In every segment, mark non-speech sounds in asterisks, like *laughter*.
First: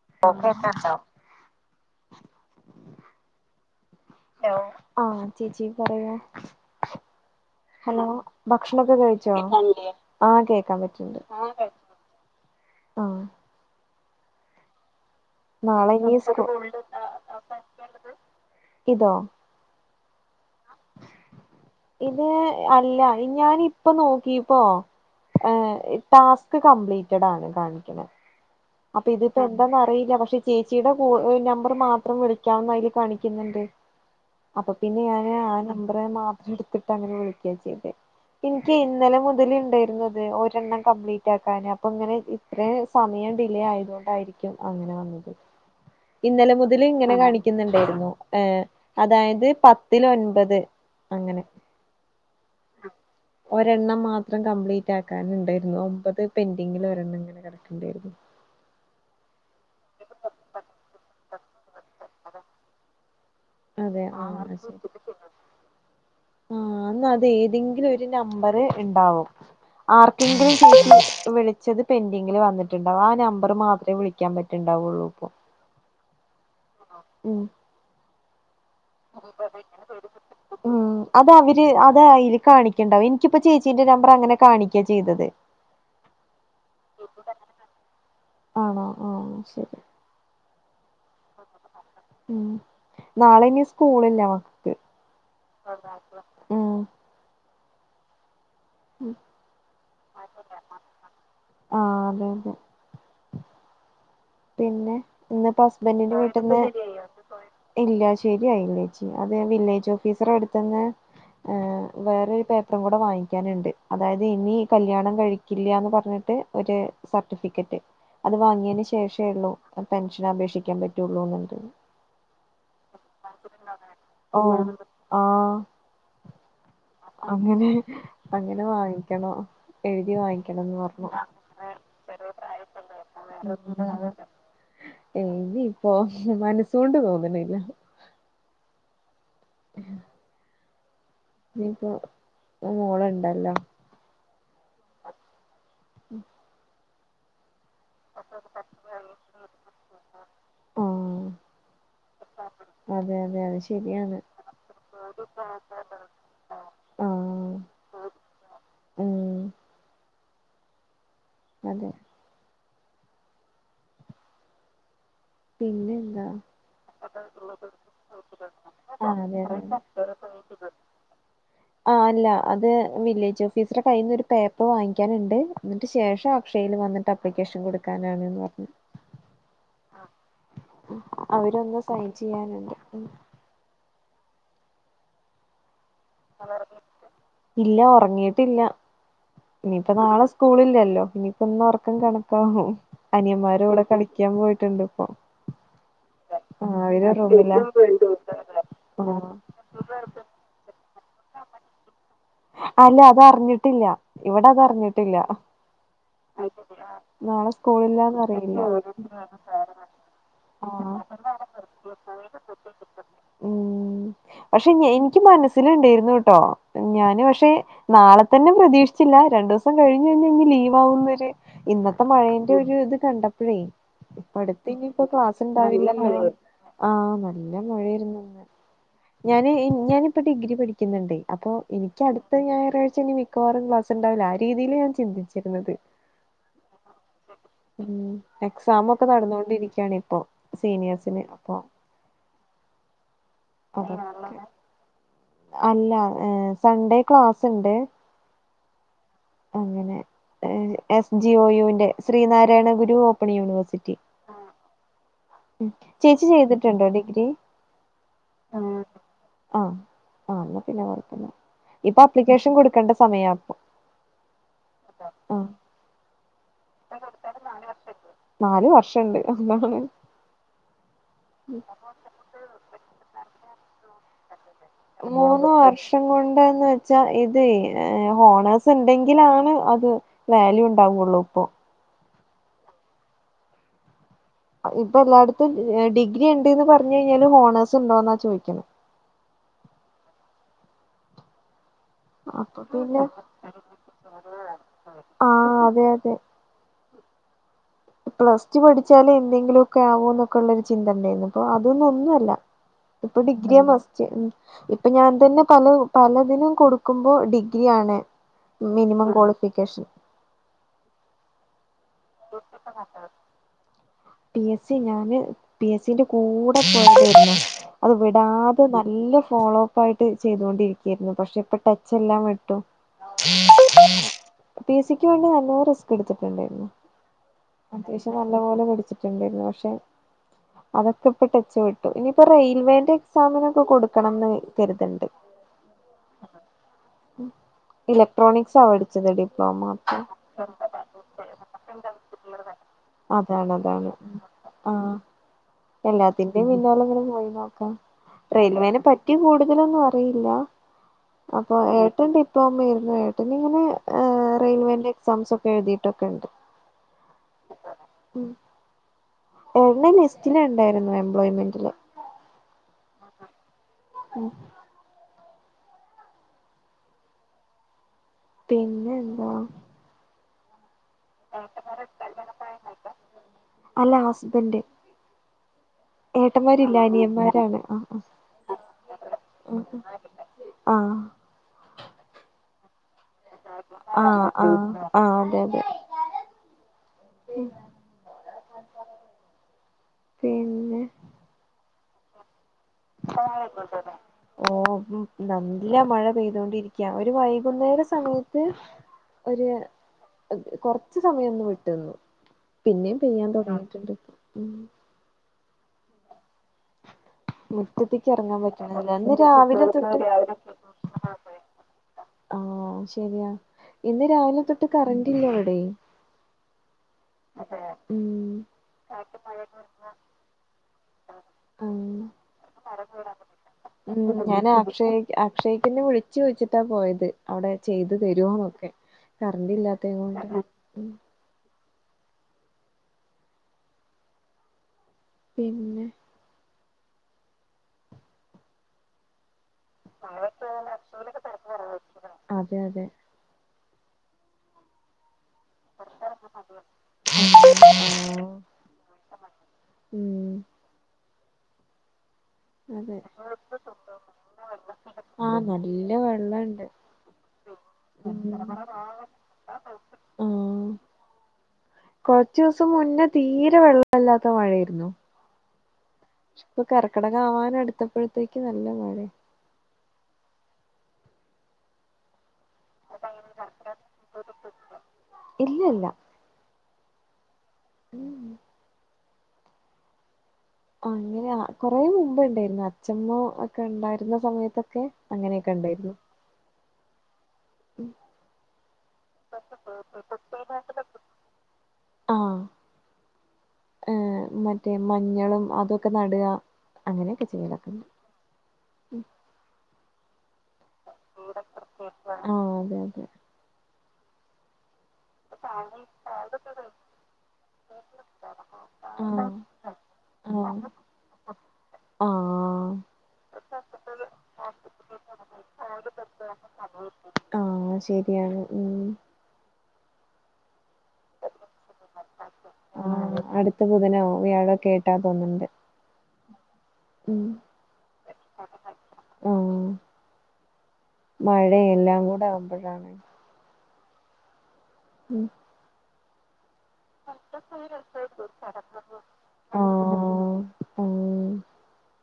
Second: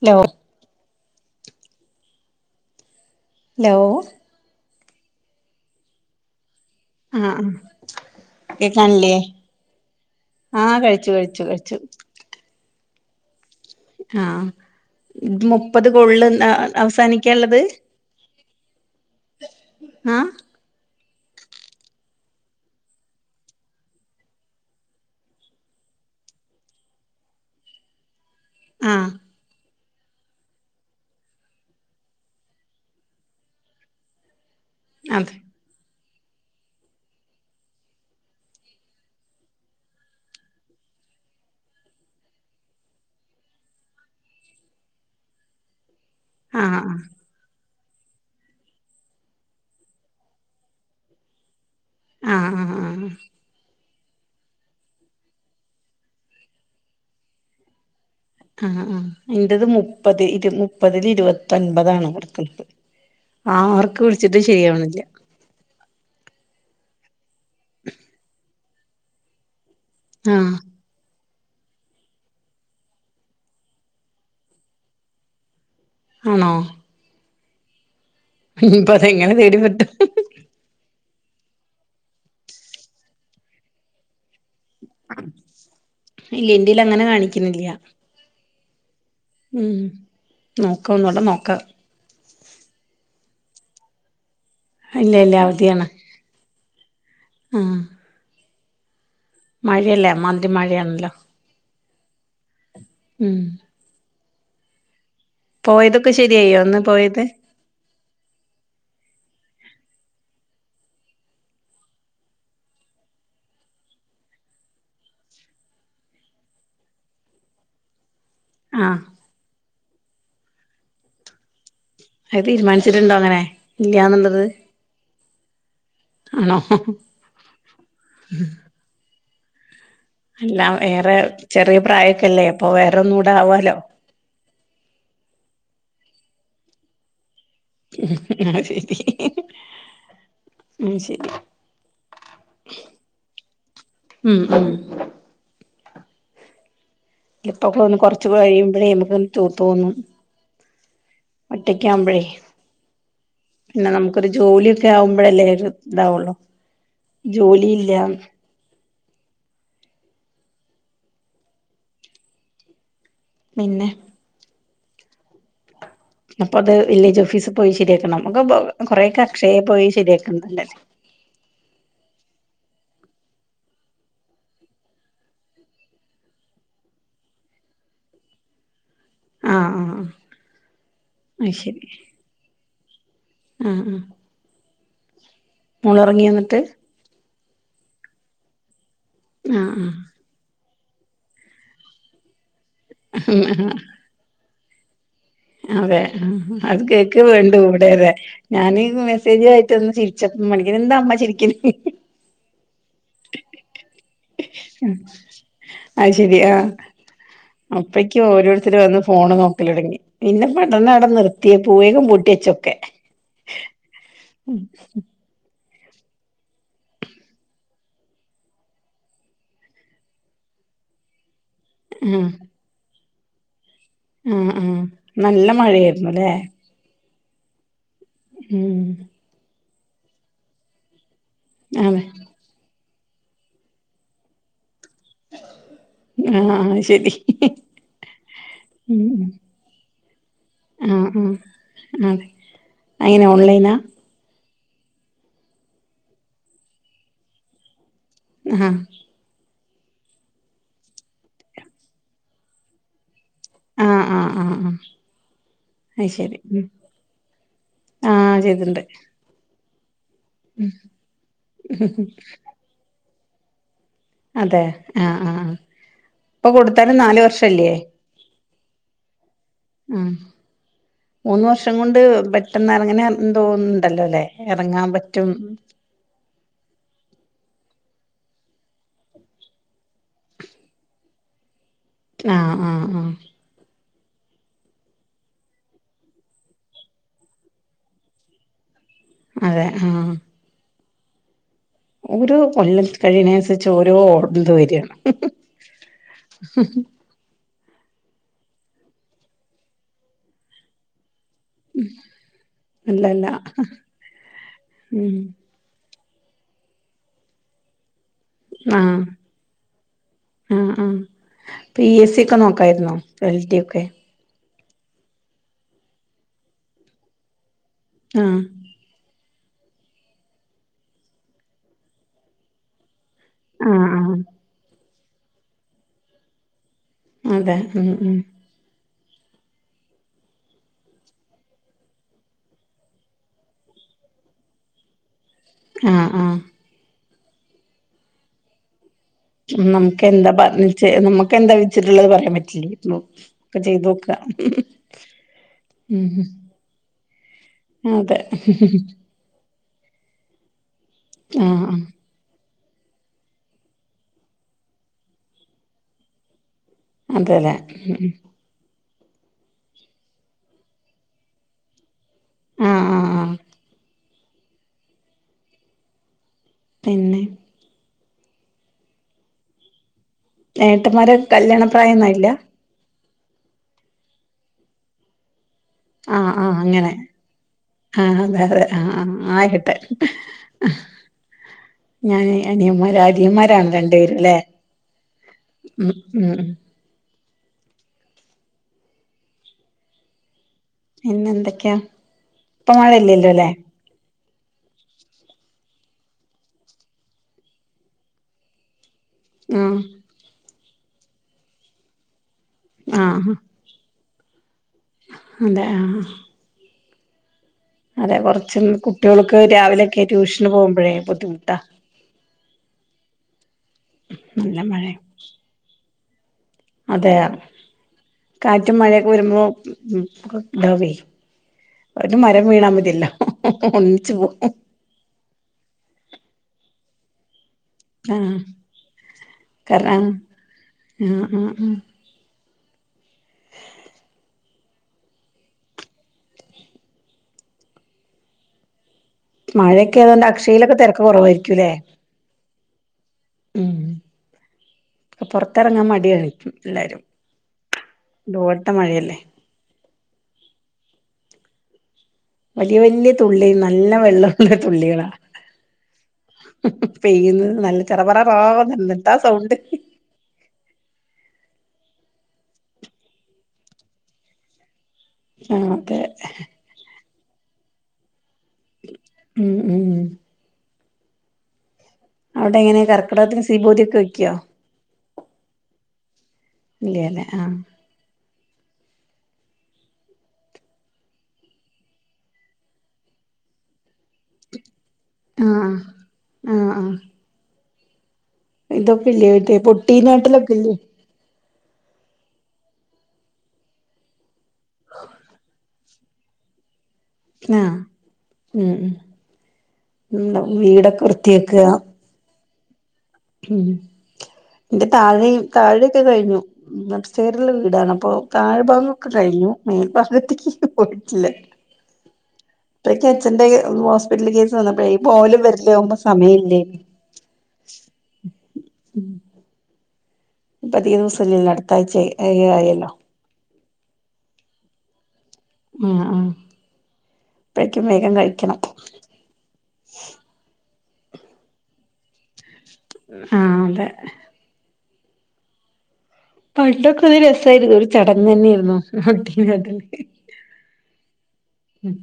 Hello പ എക്കാണ്ടാവും *unintelligible* hello hello ആ ചേച്ചി പറയു ആഹ ആഹ ഹലോ ഭക്ഷണൊക്കെ കഴിച്ചോ ആഹ കേക്കാൻ ആഹ് കഴിച്ചു പറ്റ്ണ്ട് കഴിച്ചു കഴിച്ചു ആഹ് ആ മുപ്പത് നാളെ ഇനി സ്കൂ കൊള്ന്നാ അവസാനിക്കാനുള്ളത് ഇതോ ആഹ ഇത് അല്ല ഞാന് ഇപ്പോ നോക്കിപ്പോ ഏഹ് ടാസ്ക് കംപ്ലീറ്റഡ് ആണ് കാണിക്കണ അപ്പൊ ആഹ് ഇതിപ്പോ എന്താന്ന് അറിയില്ല പക്ഷെ ചേച്ചിയുടെ കൂ നമ്പർ മാത്രം വിളിക്കാന്ന് അതില് കാണിക്കുന്നുണ്ട് അപ്പൊ പിന്നെ ഞാന് അതെ ആ നമ്പർ മാത്രം എടുത്തിട്ട് അങ്ങനെ വിളിക്കാ ചെയ്തേ എനിക്ക് ഇന്നലെ മുതലേ ഉണ്ടായിരുന്നത് ഒരെണ്ണം കംപ്ലീറ്റ് ആക്കാന് അപ്പൊ ഇങ്ങനെ ഇത്ര സമയം ഉണ്ട് ആയത് കൊണ്ടരിക്കും അങ്ങനെ വന്നത് ഇന്നലെ ആഹ് മുതൽ ഇങ്ങനെ കാണക്കു ഇന്ന്ണ്ടായിരുന്നു ഏഹ അതായത് പത്തിൽ ഒൻപത് അങ്ങനെ ആഹ ആഹ ആഹ ഒരെണ്ണം മാത്രം കംപ്ലീറ്റ് ആക്കാനു ഉണ്ടായിരുന്നു ഒമ്പത് പെന്റിങ്ങിൽ ഒരെണ്ണം ഇങ്ങനെ കിടക്കുണ്ടായിരുന്നു ആഹ ആഹ എന്റത് മുപ്പത് ഇരു മുപ്പതില് ഇരുപത്തൊൻപത ആണ് കൊടുക്കുന്നത് ആർക്ക് വിളിച്ചിട്ട് ശരിയാവണില്ല ആഹ എന്ന അത് ഏതെങ്കിലും ഒരു നമ്പർ ഇണ്ടാവും ആർക്കെങ്കിലും ആഹ് *inaudible* ചേച്ചി വിളി ച്ചത് പെന്ഡിങ്ങില് വന്നിട്ടുണ്ടാവും ആ നമ്പർ മാത്രമേ വിളികാൻ പറ്റുണ്ടാവുള്ളൂ ഇപ്പൊ ആണോ ഉം ‌ ഇനിയിപ്പോ അതെങ്ങനെ തേടി വരട്ടെ ഉം അത് അവര് അത അല് കാണിക്കണ്ടാവും എനിക്കിപ്പോ ചേച്ചീന്റെ നമ്പർ അങ്ങനെ കാണിക്ക *unintelligible* ചെയ്തത് ഇല്ല ഇന്റല് അങ്ങനെ കാണിക്കിണില്ല ആണോ ആഹ് ഉം ശരി നോക്കുകന്നൂടെ നോക്കാം ഉം നാളെ ഇനി സ്കൂളില്ല ഇല്ല ഇല്ല അവധിയാണ് ഉം ആഹ *inaudible* മഴയല്ലേ മന്തി മഴയാണല്ലോ ആഹ അതെ അതെ ഉം പിന്നെ ഇന്നിപ്പോ പോയതൊക്കെ ഹസ്ബൻഡിന്റെ വീട്ടിന്ന് ശരിയോ അന്ന്പോയത് ഇല്ല ശരിയായില്ലേച്ചി അത് വില്ലേജ് ഓഫീസർ അടുത്തന്ന് വേറൊരു പേപ്പറും കൂടെ വാങ്ങിക്കാനുണ്ട് അതായത് ഇനി കല്ല്യാണം കഴിക്കില്ലന്ന് പറഞ്ഞിട്ട് ഒരു സർട്ടിഫിക്കറ്റ് അത് വാങ്ങിയന് ആഹ് ശേഷേ ഉള്ളൂ പെൻഷൻ അപേക്ഷിക്കാൻ പറ്റുള്ളൂ എന്നുണ്ട് അത് തീരുമാനിച്ചിട്ടുണ്ടോ അങ്ങനെ ഓ ഇല്ലന്നുള്ളത് ആഹ് ആണോ അങ്ങനെ അങ്ങനെ വാങ്ങിക്കണോ എഴുതി വാങ്ങ അല്ല വേറെ ചെറിയ പ്രായക്കല്ലേ അപ്പൊ വേറൊന്നും കൂടെ ആവാാലോ ഇനിയിപ്പോ മനസോണ്ട് തോന്നണില്ല ആഹ് ശരി ഉം ശരി ഇനിയിപ്പോ മോള്ണ്ടല്ലോ ഉം ഉം ഇപ്പൊക്ക ഒന്ന് കൊറച്ച് കഴിയുമ്പോഴേ നമക്ക് തൂത്തോന്നു ആഹ് ഒറ്റക്ക് ആവുമ്പഴേ അതെ അതെ അത് പിന്നെ ശരിയാണ് നമുക്കൊരു ജോലിയൊക്കെ ആവുമ്പോഴല്ലേ ഇതാവുള്ളു ആഹ് ജോലിയില്ല ഉം അതെ പിന്നെ പിന്നെ അപ്പൊ അത് വില്ലേജ് ഓഫീസി പോയി ശരിയാക്കണം നമ്മക്ക് ആഹ് കൊറെേക്കെ അതെ അക്ഷയെ അതെ പോയി ശരിയാക്കണണ്ടല്ലല്ലേ *inaudible* ആഹ് അല്ല അത് വില്ലേജ് ഓഫീസറ കയ്യിൽ നിന്ന് ഒരു പേപ്പർ വാങ്ങിക്കാനുണ്ട് എന്നിട്ട് ശേഷം അക്ഷയിൽ വന്നിട്ട് അ ആപ്ലിക്കേഷൻ കൊടുക്കാനാണ് പറഞ്ഞു ആഹ് ആഹ് അത് അവരൊന്ന് സൈൻ ചെയ്യാനുണ്ട് ഉം ആഹ്‌ ആഹ്‌ മോളുറങ്ങിയോ എന്നിട്ട് ഇല്ല ഉറങ്ങിയിട്ടില്ല ആഹ് ഇനിപ്പ നാളെ സ്കൂളില്ലല്ലോ ഇനിപ്പം ഇന്ന് ഉറക്കം കണക്കാവും അനിയന്മാരുടെ ആഹ് കൂടെ കളി കളിക്കാൻ പോയിട്ടുണ്ട് ഇപ്പൊ അതെ ആഹ് ആഹ് അത് അവര് കേക്കേ റൂമിലാ വേണ്ടു ഇവിടെതെ ഞാനീ ആഹ് മെസ്സേജ് ആയിട്ടൊന്ന് ചിരി ച്ചപ്പ മണിക്കന് എന്താ അമ്മ ചിരിക്ക്ന്നെ അല്ല അതറിഞ്ഞിട്ടില്ല ഇവിടെ അതറിഞ്ഞിട്ടില്ല അത് ശെരി ആഹ് നാളെ സ്കൂളില്ലാന്ന് അപ്പഴെക്കും അറിയില്ല ഓരോരുത്തര് വന്ന് ഫോണ് നോക്കലൊടങ്ങി പിന്നെ പെട്ടെന്ന് ആഹ് നടന്ന് നിർത്തിയേ പൂവേകും പൂട്ടി വെച്ചൊക്കെ ഉം പക്ഷെ എനിക്ക് മനസ്സിലുണ്ടേരുന്നുട്ടോ ഞാന് പക്ഷെ നാളെ തന്നെ പ്രതീക്ഷിച്ചില്ല രണ്ടു ദിവസം കഴിഞ്ഞ്ഞ്ഞ് ലീവാകുന്നൊര് ഇന്നത്തെ ആഹ് മഴേന്റെ ഒരു ഇത് കണ്ടപ്പഴേ ആഹ് അടുത്ത് ആഹ് ഇനിപ്പ നല്ല ക്ലാസ്ണ്ടാവില്ലല്ലോ മഴയായിരുന്നുല്ലേ ആഹ് നല്ല മഴേര്ന്ന് ഉം ഞാനെ ഞാനിപ്പ ഡിഗ്രി പഠിക്കുന്നുണ്ടേ അപ്പൊ അതെ എനിക്കടു അടുത്ത ഞായറാഴ്ച ഇനി മിക്കവാറും ക്ലാസുണ്ടാവില്ല ആ രീതിയില് ഞാൻ ചിന്തിച്ചിരുന്നത് ആഹ് ആഹ് ശരി ഉം എക്സാമൊക്കെ ഉം നടന്നൊണ്ടിരിക്യാണ് ഇപ്പൊ സീനിയേഴസിന് അപ്പൊ ഉം എങ്ങനാ ഓൺലൈനാ *unintelligible* അല്ല ഏഹ് സൺഡേ ക്ലാസ്സ് ഇണ്ട് ആഹ് അങ്ങനെ ഏഹ് എസ് ജി ഒ യു ന്റെ ശ്രീനാരായണ ഗുരു ഓപ്പൺ യൂണിവേഴ്സ് ആഹ് ആഹ് ആഹ് ആഹ് ഉം അത് ചേച്ചി ശരി ഉം ചെയ്തിട്ടുണ്ടോ ഡിഗ്രി ആഹ് ചെയ്തിണ്ട് ആഹ് ആഹ് എന്ന പിന്നെ കൊഴപ്പില്ല ഇപ്പൊ ആപ്ലിക്കേഷൻ കൊടുക്കണ്ട സമയാ ഇപ്പൊ അതെ ആഹ് ആഹ് ആഹ് ഇപ്പൊ കൊടുത്താലും നാല് വർഷം ഇല്ലേ നാല് വർഷണ്ട് അതാണ് ഉം മൂന്ന് വർഷം കൊണ്ട് പെട്ടെന്ന് എറങ്ങന എന്തോഒന്ന് ഇണ്ടല്ലോല്ലേ എറങ്ങാം മൂന്ന് വർഷ് കൊണ്ടെന്ന് വെച്ചാ ഇതയ് ഏഹ് ഹോണേഴ്സ് ഇണ്ടെങ്കിലാണ് അത് വാല്യൂ ഉണ്ടാവൊള്ളൂ പ്പൊ ആഹ് ആഹ് ആഹ് ഇപ്പ എല്ലാട്ത്തും ഏഹ് ഡിഗ്രി ഇണ്ട്ന്ന് പറഞ് കയ്ഞ്ഞാല് ഹോണേഴ്സ് ഇണ്ടോന്നാ ചോയിക്ക്ണ് അതെ ആഹ് ഓരോ അപ്പൊ കൊല്ലം പിന്നെ കഴിണേസരിച്ച് ഓരോ ഓ ന്ത്‌ വരാണ് ആ അതെ അതെ പ്ലസ് റ്റു പഠിച്ചാലേ എന്തെങ്കിലൊക്കെ ആവൂ ന്നൊക്ക ഇള്ളൊരു ചിന്ത ഇണ്ടേര്നു ഇപ്പൊ അത് ഒന്നും ഒന്നുല്ല ഇപ്പൊ അല്ലല്ല ഡിഗ്രിയ മസ്റ്റ് ഉം ഇപ്പ ഞാൻ ഉം തന്നെ പല പലതിനും കൊടുക്കുമ്പോ ഡിഗ്രി യാൺ മിനിമം ക്വാളിഫിക്കേഷൻ ഉം ഉം പി എസ്സി ഒക്കെ നോക്കാര്‌ന്നോ എൽ ഡി ഒക്കെ പി എസ്സി ഞാന് പി എസ്റ്റി ന്റെ കൂട പോയതേര്ന്നു അത് ആഹ് വിടാതെ നല്ല ഫോളോ പ്പായിട്ട് ചെയ്തോണ്ടിരിക്യാര്ന്നു പക്ഷെ ഇപ്പ ടച്ച് എല്ലാം വിട്ടു ആഹ് ആഹ് പി എസ്സി ക്ക്‌ വേണ്ടി നല്ലോ റിസ്ക് ഇട്ത്ത്ട്ട് ഇണ്ടേര്ന്നു അതെ ഉം അത്യാവശ്യം ഉം നല്ല പൊലേ പഠിച്ചി ട്ടുണ്ടാര്ന്നു പക്ഷെ അതൊക്ക ഇപ്പ ടച്ച് വിട്ടു ഇനിയിപ്പോ റെയിൽവേന്റെ എക്സാമിനൊക്കെ കൊടുക്കണംന്ന് വി കര്ത്ണ്ട് ആഹ് ആഹ് ഉം ഇലക്ട്രോണിക്സാ പഠിച്ച തെടി നമ്ക്ക് എന്താ പറ ന്ന്ച്ച് നമ്മക്കെന്താ വിദ്ച്ച് ട്ട്ള്ളത് പറയാപറ്റില്ല ഒക്ക ചെയ്തോ ആഹ് ഉം എല്ലാത്തിന്റിം പിന്നാല ഇങ്ങനെ പോയി നോ ക്കാ അതെ റെയിൽവേന പറ്റി കൂടുതലൊന്നും അറിയില്ല അപ്പൊ ആഹ് ഏട്ടൻ ടി ഇപ്പമ്മ ഇരുന്ന് ഏട്ടൻ ഇങ്ങനെ റെയിൽവേന്റെ എക്സാംസൊക്കെ എഴുതീട്ട് ഒക്ക ഇണ്ട് അതല്ലേ ഉം ഉം ഏ *unintelligible* ലിസ്റ്റില് ഇണ്ടാര്ന്നു എംപ്ലോയ്മെന്റില് ആഹ് ആഹ് ആഹ് പിന്നെ പിന്നെന്താ ഏട്ടമ്മാര് കല്ല്യാണ പ്രായം ഒന്നും ആയിട്ട്ല്ലാ അല്ല ഹസ്ബൻഡ് ആഹ് ആഹ് ഏട്ടന്മാരില്ല അങ്ങനെ അനിയന്മാരാണ് ആ ആഹ് അതെ അതെ ആഹ് ആഹ് ആയിഹട്ടെ ആ ഞാൻ അനിയന്മാരാ അരിയന്മാരാണ് ആഹ് രണ്ടേരുല്ലേ ആഹ് ആഹ് അതെ അതെ ഉം ഉം പിന്നെ പിന്നെന്തക്കെയാ ആഹ് ആയ്ക്കോട്ടലേ ഓഹ് നല്ല മഴ പെയ്തോണ്ടിരിക്കാ ഒരു വൈകുന്നേര സമയത്ത് ഒര് ആഹ് കൊറച്ച് സമയഒന്ന് വിട്ട്ന്നു പിന്നിം പെയ്യാം ആഹ് തൊടങ്ങിട്ട്ണ്ട് ഉം അതെ ആഹ് മ് മുറ്റത്ത്ക്ക് അതെ എറങ്ങാ കൊറച്ച് പറ്റ്ണില്ല ഇന്ന് കുട്ടികൾക്ക് രാവിലെ രാവിലെയൊക്കെ തോട്ട് ട്യൂഷന് പോകുമ്പോഴേ ബുദ്ധിമുട്ടാ ആഹ് ശരിയാ ഇന്ന് രാവിലെ നല്ല തൊട്ട് മഴ കറന്റ് ഇല്ല ഇവടെയ് അതെയ കാറ്റുംമഴയൊക്കെ വരുമ്പോ ഇണ്ടാവൈ ആഹ് ഒര് മരം വീണാ മതിയല്ലോ ഒന്നിച്ച് പോ അക്ഷയ്ക്ക് ഇന്ന് വിളിച്ചു ചോയിച്ചിട്ടാ പോയത്. അവിടെ ചെയ്തു ആഹ് തരുവന്നൊക്കെ കറന്റ് ഇല്ലാത്തയ്ന കാരണം കൊണ്ട്. ആഹ് ആഹ് ആഹ് പിന്നെ. മഴയൊക്കെ അയത് കൊണ്ട് അക്ഷയിലൊക്കെ തിരക്ക് കുറവായിരിക്കൂല്ലേ? അതെ അതെ. ഉം അപ്പ പുറത്തിറങ്ങാൻ മടികണിക്കും എല്ലാരും ആഹ് ഡോട്ട മഴയല്ലേ? ഉം വലിയ അതെ വലിയ തുള്ളി നല്ല വെള്ളമുള്ള തുള്ളികളാ ആഹ് നല്ല വെള്ളമുണ്ട്. പെയ്യുന്നത് നല്ല ചറ പറററാ ന്നുണ്ട്എന്താ സൗണ്ട് ആഹ്. കുറച്ചു ദിവസം മുന്നേ തീരെ വെള്ളയില്ലാത്ത മഴായിരുന്നു. ആഹ് അതെ. ഇപ്പൊ കറക്കിടക ആവാൻ അടുത്തപ്പോഴത്തേക്ക് നല്ല മഴ. ഉം ഉം ഉം അവിടെ എങ്ങനെയ കർക്കിടകത്തിന് സീബോതിഒക്കെ വെക്കോ? ഇല്ല ഇല്ല ഇല്ലേല്ലേ ആഹ്. ഉം ആ അങ്ങനെ കൊറെ മുമ്പ് ഇണ്ടായിരുന്നു അച്മ്മ. ഒക്കെ ഉണ്ടായിരുന്ന സമയത്തൊക്കെ അങ്ങനെയൊക്കെ ആഹ് ഉണ്ടായിരുന്നു. ആഹ് ആഹ്. ഉം ഇതൊക്കെ ഇല്ലെ മറ്റേ പൊട്ടി നാട്ടിലൊക്കെ ഇല്ലേ? ആഹ് ഏഹ് മ മറ്റേ മഞ്ഞളും അതൊക്കെ നട അങ്ങനെയൊക്കെ. ചെയ്യലൊക്കെ ആഹ് ഉണ്ട് ഉം നമ്മുടെ വീടൊക്കെ വൃത്തിയക്ക. ഉം അതെ അതെ *unintelligible* ഉം എന്റെ താഴെയും താഴെയൊക്കെ കഴിഞ്ഞു അപ് സ്റ്റേറുള്ള വീടാണ് അപ്പൊ താഴ്ഭാഗം ഒക്കെ ആഹ് കഴിഞ്ഞു മേൽഭാഗത്തേക്ക് ആഹ് പോയിട്ടില്ല ആഹ് അപ്പഴേക്ക അച്ഛന്റെ ഹോസ്പിറ്റൽ കേസ് വ ന്നപ്പോ ഈ പോലും വരലും ഒന്നും സമയി ല്ലേ ആഹ് ശെരിയാണ് ഉം ഇപ്പൊ അതിക ദിവസംല്ലല്ലോ അടു ത്താഴ്‌ ചായി ആയല്ലോ ആ അടുത്ത ബുധനോ വ്യാഴോക്കെ ആയിട്ടാ തോന്ന്ണ്ട് ഉം പ്പഴേക്കും വേഗം കഴിക്കണം ആഹ് മഴ എല്ലാം കൂടെ ആവുമ്പോഴാണ് ആഹ് അതെ ഉം പണ്ടൊക്കെ ഒരു രസായിരുന്നു ഒരു ചടങ്ങ് തന്നെയായിരുന്നു പൊട്ടിനെ ആട്ടല് ആഹ് ആഹ് ഉം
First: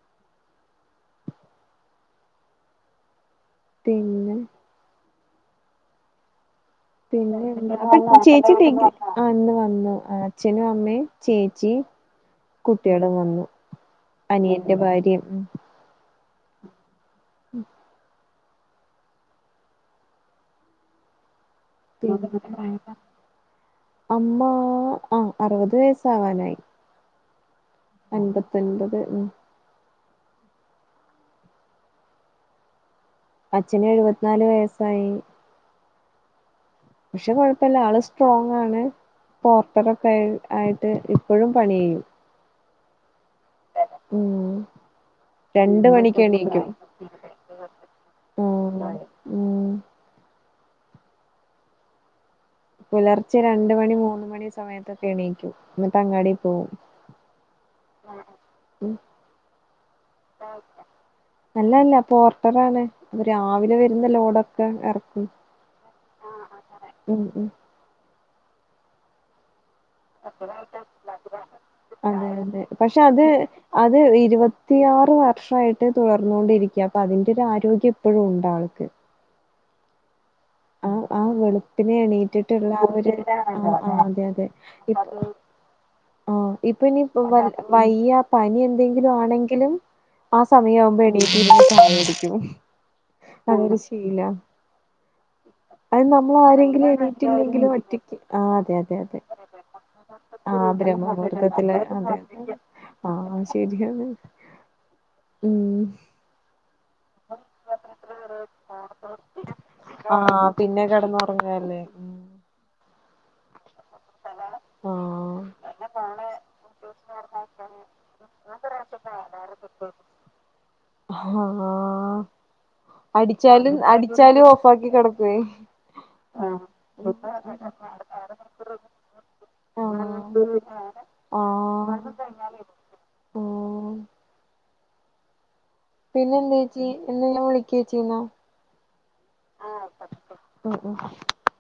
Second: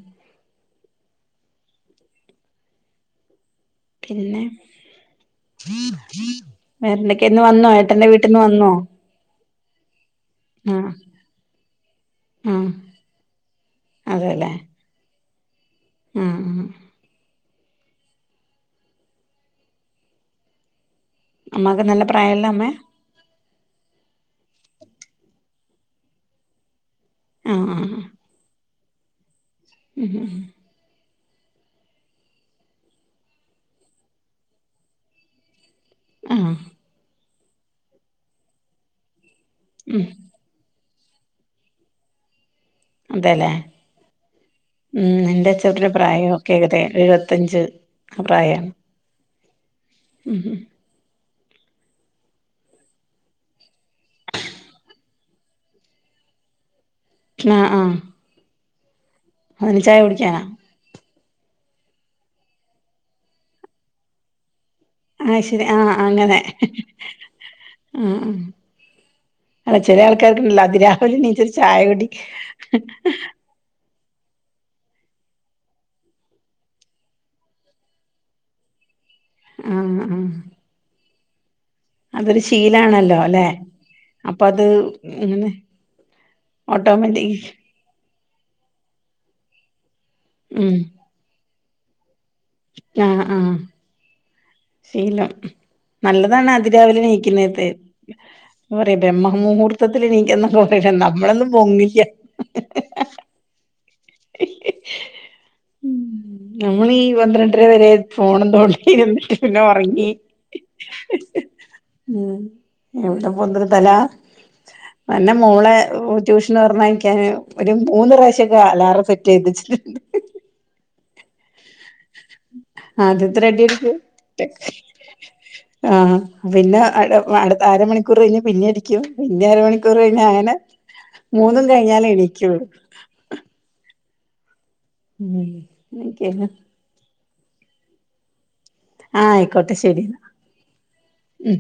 പിന്നെ? വേറെന്തൊക്കെ പിന്നെ ഇന്ന് വന്നോ ഏട്ടന്റെ എ വീട്ടിന്ന് ചേച്ചിേ വന്നോ ഡിഗ്രി അ ഇന്ന് വന്നു അച്ഛനും ആഹ് അമ്മയും ചേച്ചിം ആഹ് കുട്ടികളും വന്നു അനിയന്റെ ഭാര്യേം ഉം ഉം അമ്മക്കെ നല്ല പ്രായള്ള മ്മെ? പിന്നെ അമ്മ ആ അറുപത് വയസാവാനായി ആഹ ആഹ് അമ്പത്തൊൻപത് ഉം ഉം ഹ് ഹ് അച്ഛന് എഴുപത് നാല് വയസ്സായി. ആഹ് പക്ഷെ കുഴപ്പല്ല ആള് സ്ട്രോങാണ്. ഉം പോർട്ടറൊക്കെ ആയി ആയിട്ട് ഇപ്പഴും പണി ചെയ്യും. അതെല്ലേ ഉം ഉം എന്റെ രണ്ട് അച്ചൂട്ടന്റെ മണിക്ക് പ്രായം ഒക്കെ എണീക്കും തെ എഴുപത്തഞ്ച് ആ പ്രായാണ് ഉം ഉം ഉം ഹും പുലർച്ചെ രണ്ട് മണി മൂന്ന് മണി സമയത്തൊക്കെ എണീക്കും ഇന്നട്ട് അങ്ങാടി പോവും ആഹ് ആഹ് ഉം അന്തിന്, ചായ കുടിക്കാനാ? അല്ലല്ല പോർട്ടറാണ്. അപ്പ രാവിലെ വരുന്ന ലോഡൊക്കെ എറ അഹ് ശരി ആഹ് അങ്ങനെ. ഉം ഉം ആഹ് ആഹ് അല്ല ചെലേ ആൾക്കാർക്ക്ണ്ടല്ലോ അതി രാവിലെ ണീച്ചൊരു ചായ കുടി അതെ അതെ പക്ഷെ അത് അത് ഇരുപത്തിയാറ് വർഷായിട്ട് തുടർന്നുകൊണ്ടിരിക്യാ അപ്പൊ അതിൻ്റൊരു ആരോഗ്യം ഇപ്പഴും ഉണ്ട് ആൾക്ക് ആഹ് ആഹ് ആ ആ വെളു പ്പിനെ അതൊരു എണീറ്റിട്ട്ള്ള ആ ഒരു ശീലാണല്ലോ അല്ലെ ആഹ് ആഹ് അപ്പൊ അതെയതെ അത് ഇപ്പൊ അങ്ങനെ ആഹ് ഇപ്പ ഇനി പ ഓട്ടോമാറ്റിക് വല്ല വയ്യ പനി എന്തെങ്കിലും ആണെങ്കിലും ആ ഉം സമയാവുമ്പോ എണീ *unintelligible* ചായ കുടിക്കും ആഹ് അ ആഹ് ഒരു ശീലവാ ശീലം നല്ലതാണ് അതി ആരെങ്കിലും രാവിലെ ണീക്കുന്നത്. എണീറ്റില്ലെങ്കിലും ഒറ്റക്ക് ആ അതെ ഞാൻ അതെ പറയട്ടെ അതെ ബ്രഹ്മ മുഹൂർ ത്തത്തില് ആ എണീക്കാന്നൊക്കെ പറയില്ലെ. നമ്മളൊന്നും ബ്രഹ്മമുഹൂർത്തത്തില് പൊങ്ങില്ല അതെ അതെ ആ ശരിയാണ് ഉം നമ്മളീ പന്ത്രണ്ടര വരെ ഫോണും തോണ്ടി ഇരുന്നിട്ട് പിന്നെ ഒറങ്ങി ആ പിന്നെ കിടന്നുറങ്ങല്ലേ ഉം എവ്ടെ പൊന്ത് ണ് തല. ആ പിന്നെ മോളെ ട്യൂഷൻ പറഞ്ഞയക്കാൻ ഒരു മൂന്ന് പ്രാവശ്യോക്കെ അലാറം സെറ്റ് ചെയ്ത ച്ചിട്ട്ണ്ട് അഹ ആഹ് ഉം അടിച്ചാലും അടിച്ചാലും ഓഫാക്കി ക്കെടക്ക്‌വേയ് ആഹ് പിന്നെ അ അടുത്ത അരമണി ക്കൂർ കഴിഞ്ഞ് പിന്നെ അടിക്കും പിന്നിം അര ആ മണിക്കൂർ കഴിഞ്ഞ് അങ്ങനെ ആ മൂന്നും കഴിഞ്ഞാലെ എണിക്ക്യൊള്ളു ആ ഉം പിന്നെ എനിക്കന്നെ എന്തേച്ചി എന്ന ഞാന് വിളിക്കേച്ചീന്നാ ആഹ് ആയിക്കോട്ടെ ശരി ന്നാ മ്